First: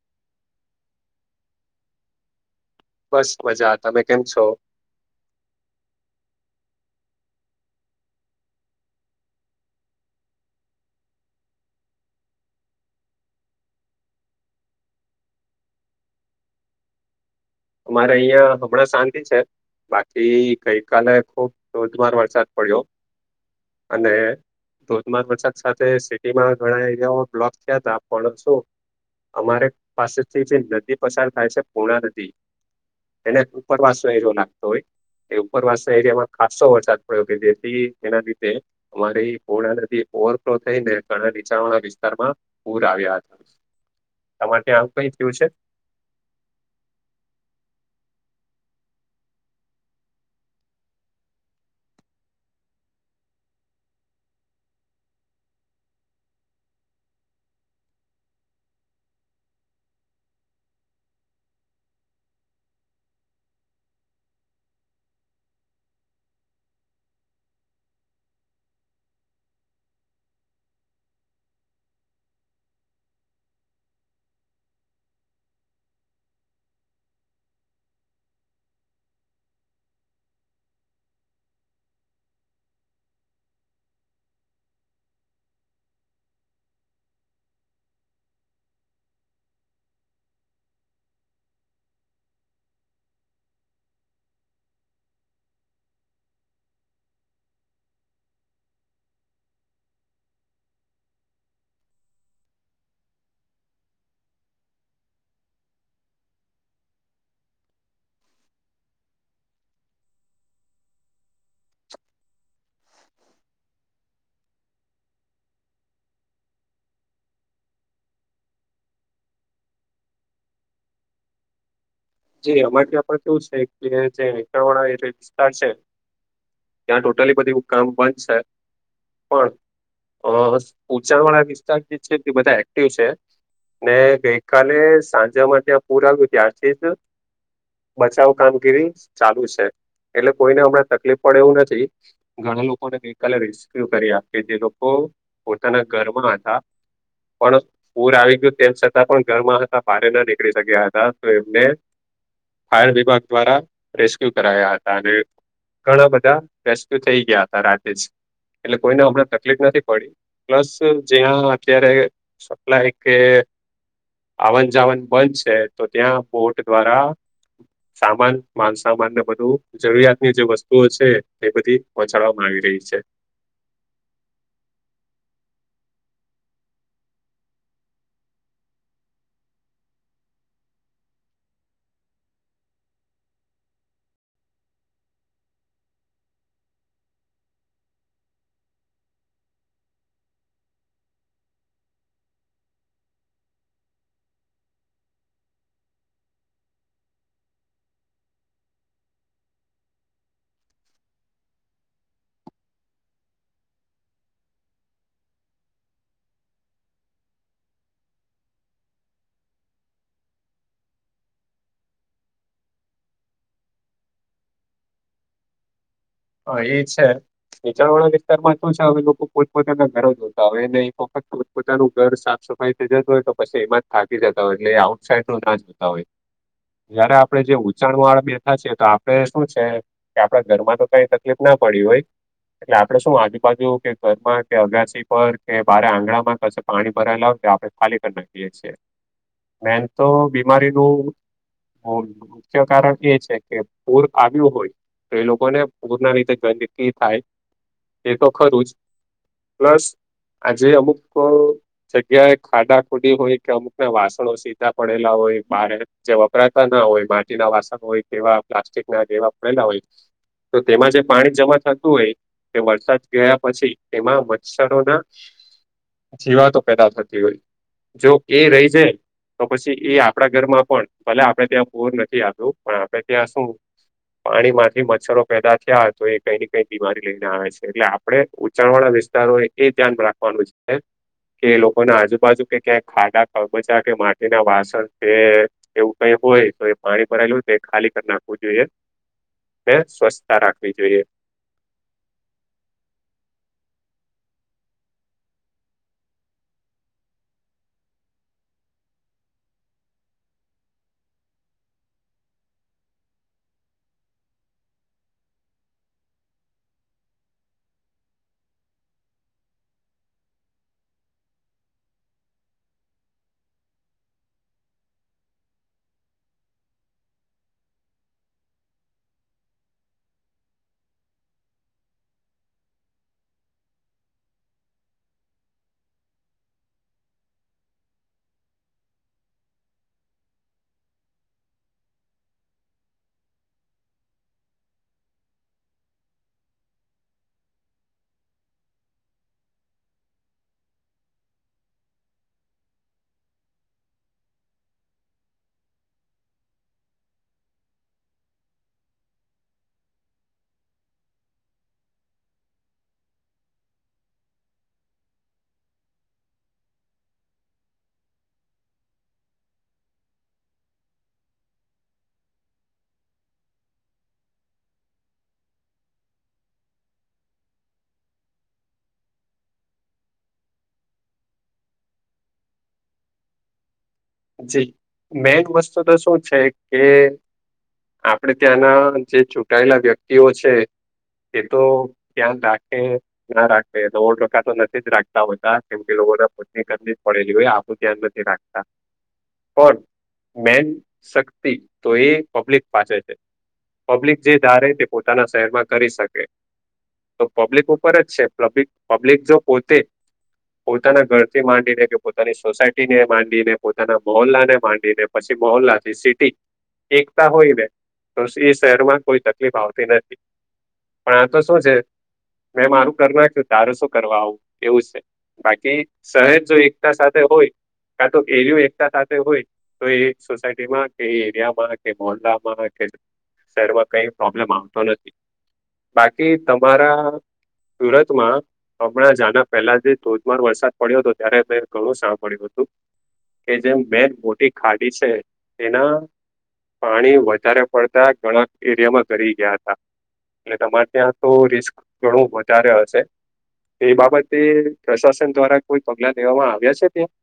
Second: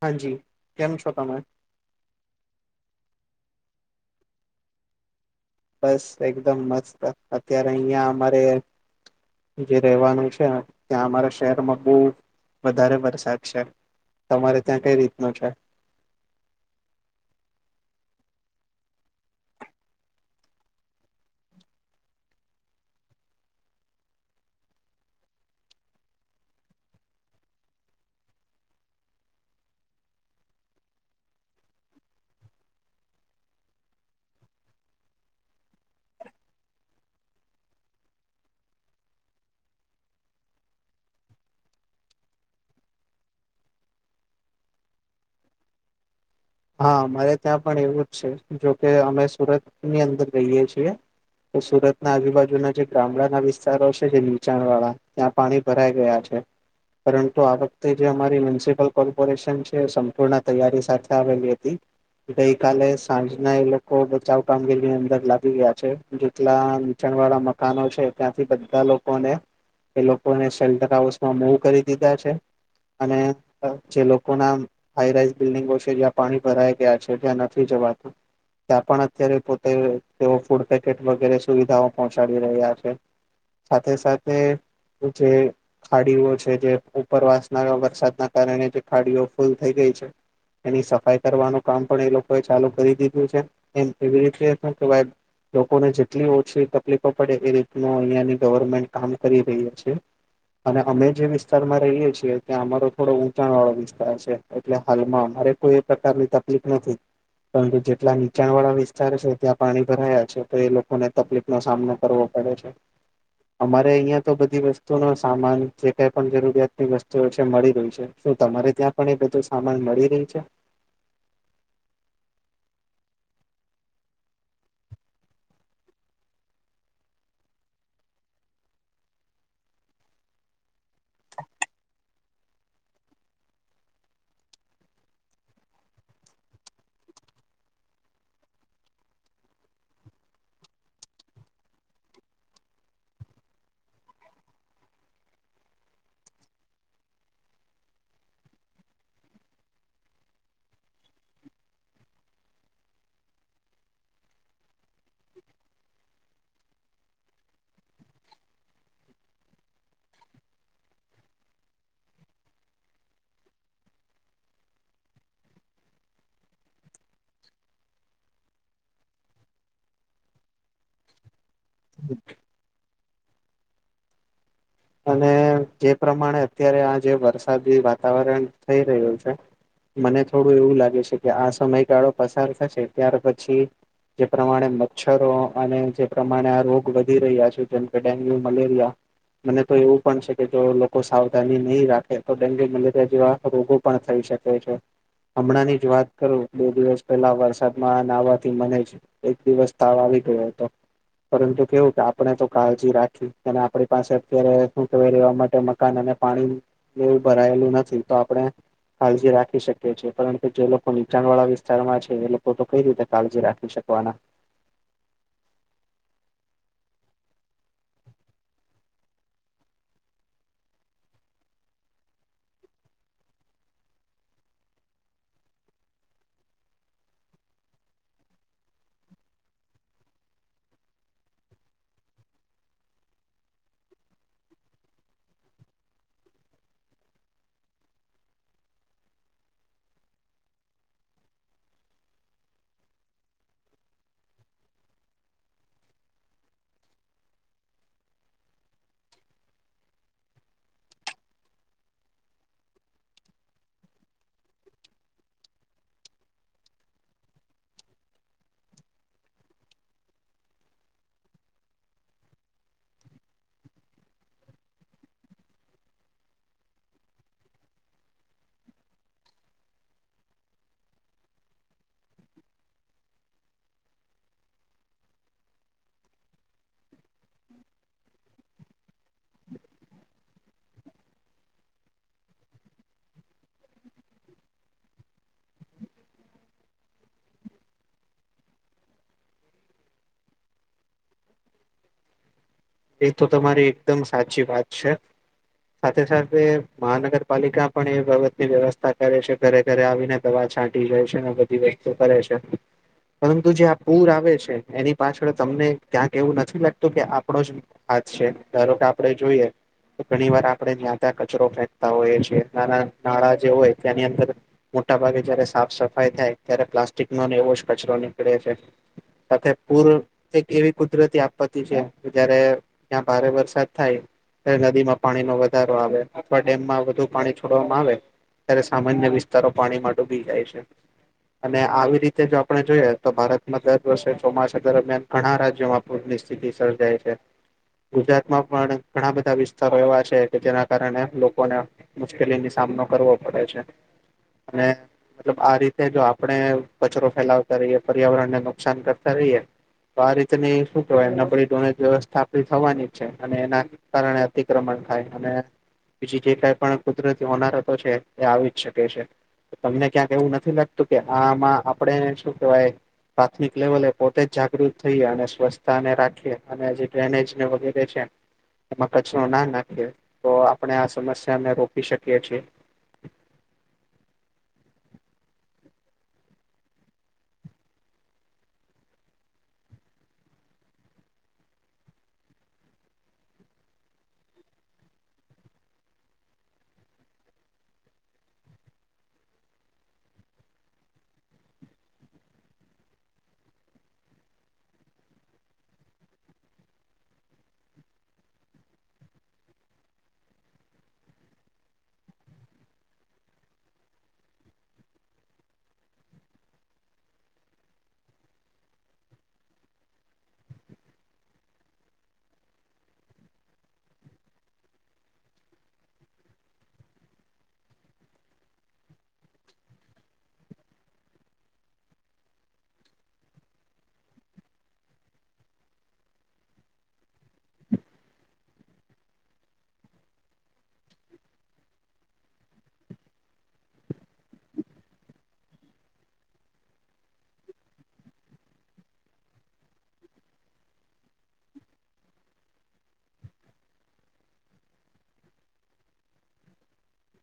હાજી કનું છોતામાં બસ મઝા. તમે કેમ છો? બસ એકદમ મસ્ત. અત્યારે અહિયાં અમારે જે રવાનું છે. ત્યાં અમારા શહેરમાં બો વધારે વરસાદ છે. તમારે ત્યાં કઈ રીત નો છે? અમારે અહિયાં હમણાં શાંતિ છે. બાકી ગઈકાલે ખુબ ધોધમાર વરસાદ પડ્યો. અને ધોધમાર વરસાદ સાથે સિટીમાં ઘણા એરિયાઓ બ્લોક થયા હતા. પણ શું, અમારે પાસેથી જે નદી પસાર થાય છે. પુણા નદી એણે ઉપરવાસો એરિયો લાગતો હોય. એ ઉપરવાસના એરિયામાં ખાાસસો વરસાદ પડ્યો. કે જેથી એના લીધે, અમારી પૂર્ણા નદી ઓવરફ્લો થઈ ને ઘણા નીચાણવાળા વિસ્તારમાં, પૂર આવ્યા હતા. તમારે ત્યાં આવું કઈ થયું છે? હા અમારે ત્યાં પણ એવું જ છે. જોકે, અમે સુરતની અંદર રહીયએ છીએ. તો સુરતના આજુ-બાજુના જે ગામડાના વિસ્તારો છે, જે નીચાણ વાળા. ત્યાં પાણી ભરાઈ ગયા છે. પરંતુ, આ વખતે જે અમારી મ્યુનિસિપલ કોર્પોરેશન છે. એ સંપૂર્ણ તૈયારી સાથે આવેલી હતી. ગઈકાલે સાંજના એ લોકો બચાવ કામગીરીની અંદર લાગી ગયા છે. જેટલા નીચાણ વાળા મકાનો છે. ત્યાંથી બધા લોકોને એ લોકોને શેલ્ટર હાઉસમાં મુવ કરી દીધા છે. અને જે લોકો ના હાઈરાઈસ બિલ્ડંગો છે, કે જ્યાં પાણી ભરાઈ ગયા છે. ત્યાં નથી જવાતું. ત્યાં પણ અત્યારે પોતે, તેઓ ફૂડ પેકેટ વગેરે સુવિધાઓ પહોંચાડી રહ્યા છે. સાથે સાથે જે, ખાડીઓ છે. જે ઉપરવાસ ના વરસાદના કારણે જે ખાડીઓ ફૂલ થઈ ગઈ છે. એની સફાઈ કરવાનું કામ પણ એ લોકો એ ચાલુ કરી દીધું છે. એમ એવી રીતે હું કેવાય લોકોને જેટલી ઓછી તકલીફો પડે. એ રીતની અહિયાંની ગવર્મેન્ટ કામ કરી રહ્યાં છે. અને અમે જે વિસ્તારમાં રહીએ છીએ. ત્યાં અમારો થોડો ઊંચાણ વાળો વિસ્તાર છે. એટલે હાલમાં અમારે, કોઈ એ પ્રકારની તકલીફ નથી. પરંતુ જેટલા નીચાણ વાળા વિસ્તાર છે. ત્યાં પાણી ભરાયા છે. તો એ લોકોને તકલીફ નો સામનો કરવો પડે. અચ્છા. [unintelligible] અમારે અયા તો બધી વસ્તુનો સામાન જે કઈ પણ જરૂરિયાતની વસ્તુ હોય છે મળી રહી છે. શું તમારે ત્યાં પણ એ બધું સામાન મળી રહી છે? જી અમાથી આપે કેવું છે કે, જે હેટા વાળા એ વિસ્તાર છે. ત્યાં ટોટલી બધી કામ બંધ છે. પણ અ ઉચાણ વાળા વિસ્તાર જે છે. તે બધા એક્ટિવ છે. ને ગઈ કાલે સાંજે અમારે ત્યાં પૂર આવ્યું. ત્યારથી જ બચાવ કામગીરી ચાલુ છે. એટલે કોઈને હમણાં તકલીફ પડે એવું નથી. ઘણા લોકોને ગઈકાલે રેસ્ક્યુ કર્યા. કે જે લોકો પોતાના ઘરમાં હતા. પણ પૂર આવી ગયું, તેમ છતાં પણ ઘરમાં હતા. બારે ના નીકળી શક્યા હતા. તો એમને ફાયર વિભાગ દ્વારા રેસ્ક્યુ કરાયા હતા. અને ઘણા બધા રેસ્ક્યુ થઈ ગયા હતા રાતે જ. એટલે કોઈને હમણાં તકલીફ નથી પડી. પ્લસ. જ્યાં અત્યારે સપ્લાય કે, આવન-જાવન બંધ છે. તો ત્યાં બોટ દ્વારા સામાન માન-સામાન ને બધું જરૂરિયાતની જે વસ્તુઓ છે. એ બધી પહોંચાડવામાં આવી રહી છે. અને જે પ્રમાણે અત્યારે આ જે વરસાદી વાતાવરણ થઈ રહ્યું છે. મને થોડું એવું લાગે છે કે, આ સમયગાળો પસાર થશે ત્યાર પછી, જે પ્રમાણે મચ્છરો અને જે પ્રમાણે આ રોગ વધી રહ્યા છે. જેમકે ડેન્ગ્યુ, મલેરિયા, મને તો એવું પણ છે કે, જો લોકો સાવધાની નહી રાખે. તો ડેન્ગ્યુ, મલેરિયા જેવા રોગો પણ થઈ શકે છે. હમણાંની જ વાત કરું, બે દિવસ પહેલા વરસાદ માં આ નહવાથી મને જ એક દિવસ તાવ આવી ગયો હતો. પરંતુ કેવું, કે આપણે તો કાળજી રાખી અને આપણી પાસે અત્યારે શું કહેવાય, રહેેવા માટે મકાન અને પાણીનું ભરાયેલું નથી. તો આપણે કાળજી રાખી શકે છીએ, પરંતુ જે લોકો નીચાણ વાળા વિસ્તારમાં છે, એ લોકો તો કઈ રીતે કાળજી રાખી શકવાના. હા એ છે. નીચાણવાળા વિસ્તારમાં શું છે? હવે, લોકો પોતપોતાના ઘરો જોતા. હવેને ફત પોતાનું ઘર સાફ સફાઈ થઈ જતું હોય તો પછી એમાં જ થાકી જતા હોય. એટલે એ આઉટ સાઇડનું ના જ હોતા હોય. જયારે આપડે જે ઉંચાણુંવાળા બેઠા છીએ, તો આપડે શું છે, કે આપડા ઘરમાંનું કઈ તકલીફના પડી હોય એટલે આપડે શું, આજુબાજુ કે ઘરમાં કે અગાસી પર કે બારે આંગણામાં કશે પાણી ભરાયેલા હોય તો આપણે ખાલી કરી નાખીએ છીએ. મેન તો બીમારીનું મુખ્ય કારણ એ છે કે પૂર આવ્યું હોય, તો એ લોકોને પૂરના રીતે જોઈતિ થાય, એ તો ખરું જ પ્લસ આજે અમુક જગ્યાએ ખાડા ખુદી હોય કે અમુક વાસણો સીધા પડેલા હોય બારે જે વપરાતા ના હોય, માટીના વાસણ હોય કેવા પ્લાસ્ટિકના જેવા પડેલા હોય. તો તેમાં જે પાણી જમા થતું હોય કે વરસાદ ગયા પછી, એમાં મચ્છરોના જીવાતો પેદા થતી હોય. જો એ રહી જાય તો પછી એ આપડા ઘરમાં પણ ભલે આપડે ત્યાં પૂર નથી આવ્યું, પણ આપે ત્યાં શું પાણીમાંથી મચ્છરો પેદા થયા, તો એ કઈ ને કઈ બીમારી લઈ ને આવે છે. એટલે આપડે ઉંચાણ વાળા વિસ્તાર વિસ્તારોએ એ ધ્યાન રાખવાનું છે. કે એ લોકોના આજુબાજુ કે ક્યાંક ખાડા કબચા કે માટીના વાસણ એ એવું કઈ હોય, તો એ પાણી ભરાયેલું એ ખાલી કરી નાખવું જોઈએ. [inaudible] સ્વસ તા રાખવી જોઈએ. એ તો તમારી એકદમ સાચી વાત છે. સાથે સાથે મહાનગરપાલિકા પણ એ બાબતની વ્યવસ્થા કરે છે. ઘરે ઘરે આવીને દવા છાંટી જાય છે, ને બધી વસ્તુ કરે છે. પરંતુ જે આ પૂર આવે છે, એની પાછળ તમને ક્યાંક એવું નથી લાગતું કે આપણો જ આજ છે? ધારો કે આપડે જોઈએ ઘણીવાર આપણે ત્યાં, ત્યાં કચરો ફેંકતા હોઈએ છીએ. નાના નાળા જે હોય, ત્યાંની અંદર મોટા ભાગે જયારે સાફ સફાઈ થાય ત્યારે પ્લાસ્ટિકનોને એવો જ કચરો નીકળે છે. સાથે પૂર એક એવી કુદરતી આપત્તિ છે, જયારે ત્યાં ભારે વરસાદ થાય નદીમાં પાણીનો વધારો આવે અથવા ડેમમાં વધુ પાણી છોડવામાં આવે ત્યારે સામાન્ય વિસ્તારો પાણીમાં ડૂબી જાય છે. અને આવી રીતે જો આપણે જોઈએ, તો ભારતમાં દર વર્ષે ચોમાસા દરમિયાન ઘણા રાજ્યોમાં પૂરની સ્થિતિ સર્જાય છે. ગુજરાતમાં પણ ઘણા બધા વિસ્તારો એવા છે, કે જેના કારણે લોકોને મુશ્કેલીની સામનો કરવો પડે છે અને તો આ રીતે જો આપણે કચરો ફેલાવતા રહીએ, પર્યાવરણ ને નુકસાન કરતા રહીએ તો આ રીતેની શું કેવાયમ બડી ડોનેજ વ્યવસ્થા થવાની છે અને એના કારણે અતિક્રમણ થાય અને બીજી જે કઈ પણ કુદરતી હોનારતો છે, એ આવી જ શકે છે. તમને ક્યાંક એવું નથી લાગતું, કે આમાં આપણેે શું કેવાય પ્રાથમિક લેવલે પોતે જ જાગૃત થઈએ અને સ્વચ્છતાને રાખીએ અને જે ડ્રેનેજ ને વગેરે છે એમાં કચરો ના નાખે, તો આપણે આ સમસ્યાને રોકી શકીએ છીએ. જી મેન વસ્તુ તો શું છે કે આપડે ત્યાંના જે ચૂંટાયેલા વ્યક્તિઓ છે. એ તો ધ્યાન રાખે ના રાખે તો ઓ રકા તો નથી રાખતા હોતા કેમ કે લોકો જ પડેલી હોય આપું ધ્યાન નથી રાખતા પણ મેન શક્તિ તો એ પબ્લિક પાસે છે. પબ્લિક જે ધારે તે પોતાના શહેરમાં કરી શકે તો પબ્લિક ઉપર જ છે, પલિક પબ્લિક જો પોતે પોતાના ઘરથી માંડીને કે પોતાની સોસાયટી ને માંડીને પોતાના મહોલ્લા ને માંડીને પછી મહોલ્લા થી સિટી એકતા હોય બે તો એ શહેરમાં કોઈ તકલીફ આવતી નથી. પણ આ તો શું છે મેં મારું કરી નાખ્યું તારું શું કરવા આવું એવું છે. બાકી સહેજ જો એકતા સાથે હોય કા તો એરિયો એકતા સાથે હોય તો એ સોસાયટીમાં કે એરિયામાં કે મોલામાં કે શહેરમાં કઈ પ્રોબ્લેમ આવતો નથી બાકી તમારા શવરા તમા હમણાં જના પહેલા જે ધોધમાર વરસાદ પડ્યો હતો ત્યારે મે ઘણું સાવ પડ્યું હતુ. કે જેમ બે મોટી ખાડી છે, એના પાણી વધારે પડતા ઘણા એરિયામાં ઘરી ગયા હતા. એટલે તમારે ત્યાં તો રિસ્ક ઘણું વધારે હશે. એ બાબતે પ્રશાસન દ્વારા કોઈ પગલા લેવામાં આવ્યા છે, ત્યાં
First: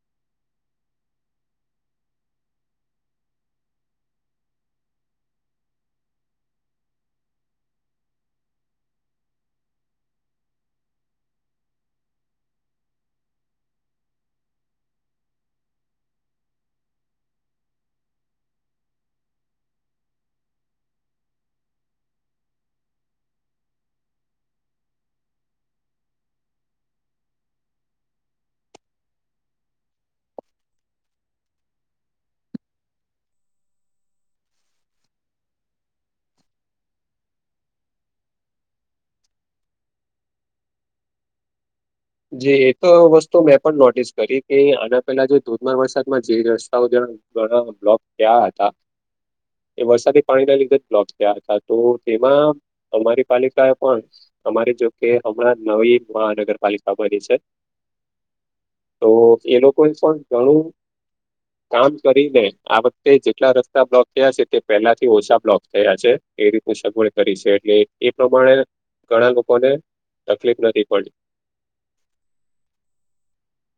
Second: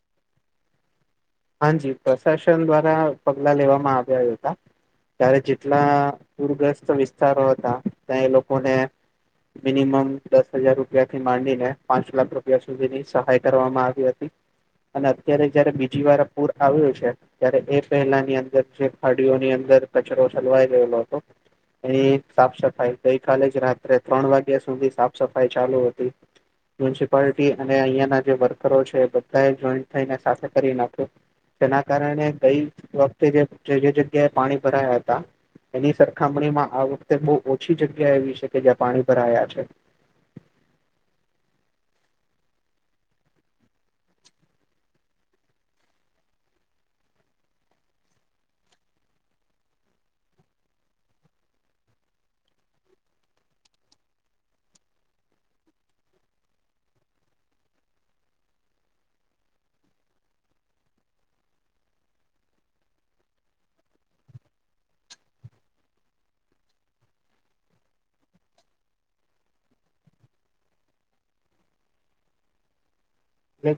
હાજી પ્રશાસન દ્વારા પગલા લેવામાં આવ્યા હતા. ત્યારે જેટલા પૂરગ્રસ્ત વિસ્તારો હતા ત્યાં એ લોકોને મિનિમમ દસ હજાર રૂપિયા થી માંડીને પાંચ લાખ રૂપિયા સુધીની સહાય કરવામાં આવી હતી. અને અત્યારે જયારે બીજી વાર પૂર આવ્યું છે. ત્યારે એ પહેલાની અંદર જે ખાડીઓની અંદર કચરો ચલવાઈ રહેલો હતો. એની સાફ સફાઈ ગઈકાલે જ રાત્રે ત્રણ વાગ્યા સુધી સાફ સફાઈ ચાલુ હતી મ્યુનિસિપાલિટી અને અહીંયાનાં જે વર્કરો છે, બધા જોઈન્ટ થઈને સાથે કરી નાખ્યો તેના કારણે ગઈ વખતે જે જે જગ્યાએ પાણી ભરાયા હતા. એની સરખામણીમાં આ વખતે બહુ ઓછી જગ્યા એવી છે, કે જ્યાં પાણી ભરાયા છે. જેી એ તો વસ્તુ મેં પણ નોટિસ કરી કે આના પેલા જે ધોધમાર વરસાદમાં જે રસ્તાઓ જણ. ઘણા બ્લોક તયા હતા. એ વરસાદી પાણીના લીધે બ્લોક થયા, હતા તો તેમાં અમારી પાલિકા એ પણ અમારી જોકે હમણાં નવી મહાનગરપાલિકામાંની છે. તો એ લોકોએ પણ ઘણુ કામ કરીને આ વખતે જેટલા રસ્તા બ્લોક થયા છે, તે પહેલાથી ઓછા બ્લોક થયા છે. એ રીતનું સગવડ કરી છે, એટલે એ પ્રમાણે ઘણા લોકોને તકલીફ નથી પડીતી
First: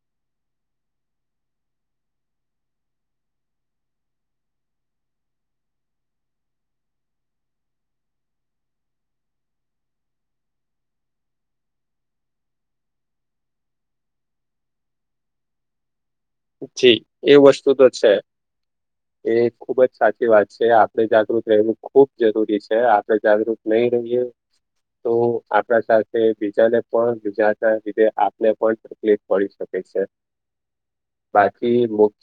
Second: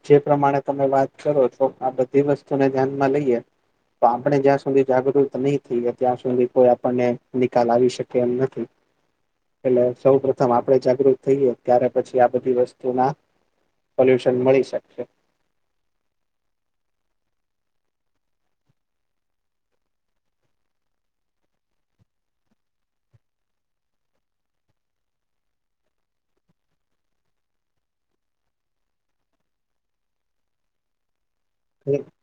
જે પ્રમાણે તમે વાત કરો છો, આ બધી વસ્તુને ધ્યાન માં લઈએ તો આપણે જ્યાં સુધી જાગૃત નહી, થઈ ત્યાં સુધી કોઈ આપણને નિકાલ આવી શકે એમ નથી. એટલે સૌ પ્રથમ આપડે જાગૃત થઈએ, ત્યારે પછી આ બધી વસ્તુના સલ્યુશન મળી શકશે જી એ વસ્તુ તો છે. એ ખુબ જ સાચી વાત છે આપડે જાગૃત રહેવું ખુબ જરૂરી છે આપડે જાગૃત નહી રહીએ. તો આપણા સાથે બીજાને પણ બીજા ના લીધે આપને પણ તકલીફ પડી શકે છે. બાકી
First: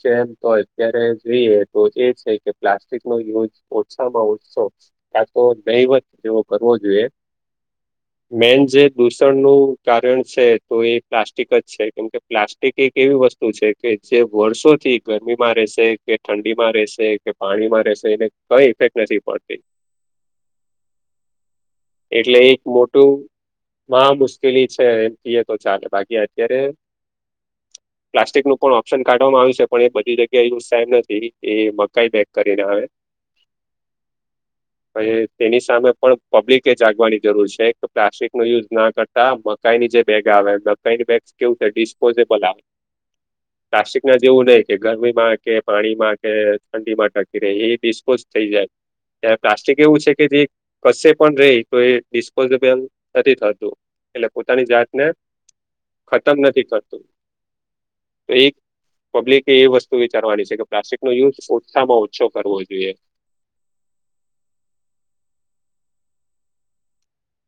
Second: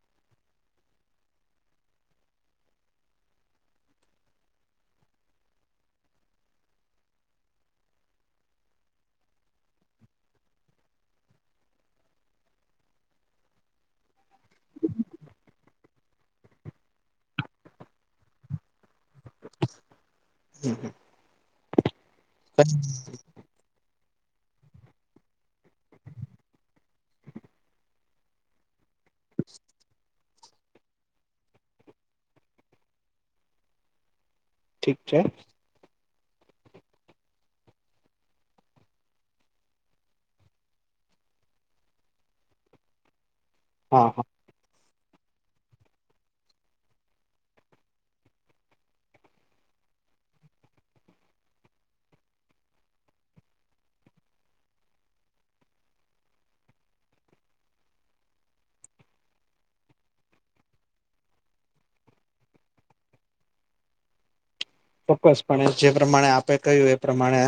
જેમ તો અત્યારે જોઈએ તો એ છે, કે પ્લાસ્ટિક નો યુઝ ઓછામાં ઓછો ક્યાં તો દૈવત જેવો કરવો જોઈએ. મેન જે દૂષણનું કારણ છે તો એ પ્લાસ્ટિક જ છે, કેમકે પ્લાસ્ટ એ કઈ એક એવી વસ્તુ છે. કે જે વર્ષોથી ગરમી માં રહેશે કે ઠંડી માં રહેશે કે પાણીમાં રહેશે એને કઈ ઇફેક્ટ નથી પહતી. હમ હમ એટલે એક મોટું માં મુશ્કેલી છે એમ કએ તો ચાલે બાકી અત્યારે પ્લાસ્ટિક નું પણ ઓપ્શન કાઢવામાં આવ્યું છે પણ એ બધી જગ્યા યુઝ સામ નથી એ મકાઈ પેક કરીને આવે ઠીક છે તેની સામે પણ પબ્લિકે જાગવાની જરૂર છે કે પ્લાસ્ટિક નો યુઝ ના કરતા મકાઈની જે બેગ આવે બેગ કેવું છે ડિસ્પોઝેબલ આવે પ્લાસ્ટિક હા ના હા જેવું લે કે ગરમીમાં કે પાણીમાં કે ઠંડી માં ટકી રહે એ બિસ્ફોસ થઈ જાય ત્યારે પ્લાસ્ટિક એવું છે કે જે કશે પણ રહી તો એ ડિસ્પોઝેબલ નથી થતું. એટલે પોતાની જાત ને ખતમ નથી કરતું. તો એક પબ્લિક એ વસ્તુ વિચારવાની છે કે પ્. લાસ્ટિક નો યુઝ ઓછામાં ઓછો કરવો જોઈએ ચોક્કસપ જે પ્રમાણે આપે કહ્યું એ પ્રમાણે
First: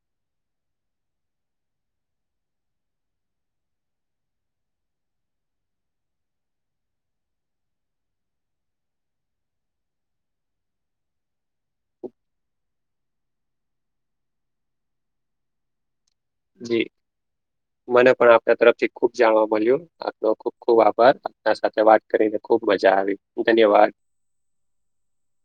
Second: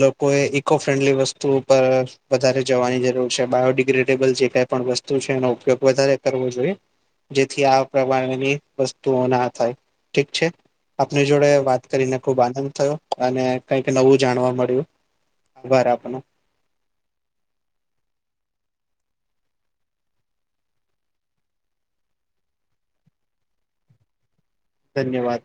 લોકો એ ઇકો ફ્રેન્ડલી વસ્તુ પરર વધારે જવાની જરૂર છે બાયોડિગ્રેડેબલ જે ક પણ વસ્તુ છે એનો ઉપયોગ વધારે કરવો જોઈએ. જેથી આ પ્રમાણેની વસ્તુઓ ના થાય ઠીક છે આપની જોડે વાત કરીને ખુબ આનંદ થયો અને કઈક નવું જાણવા મળ્યું આભાર આપનો જી મને પણ આપણા તરફથી ખુબ જાણવા મળ્યું. આપનો ખુબ ખુબ આભાર આપના સાથે વાત કરીને ખુબ મજા આવી ધન્યવાદ ધન્યવાદ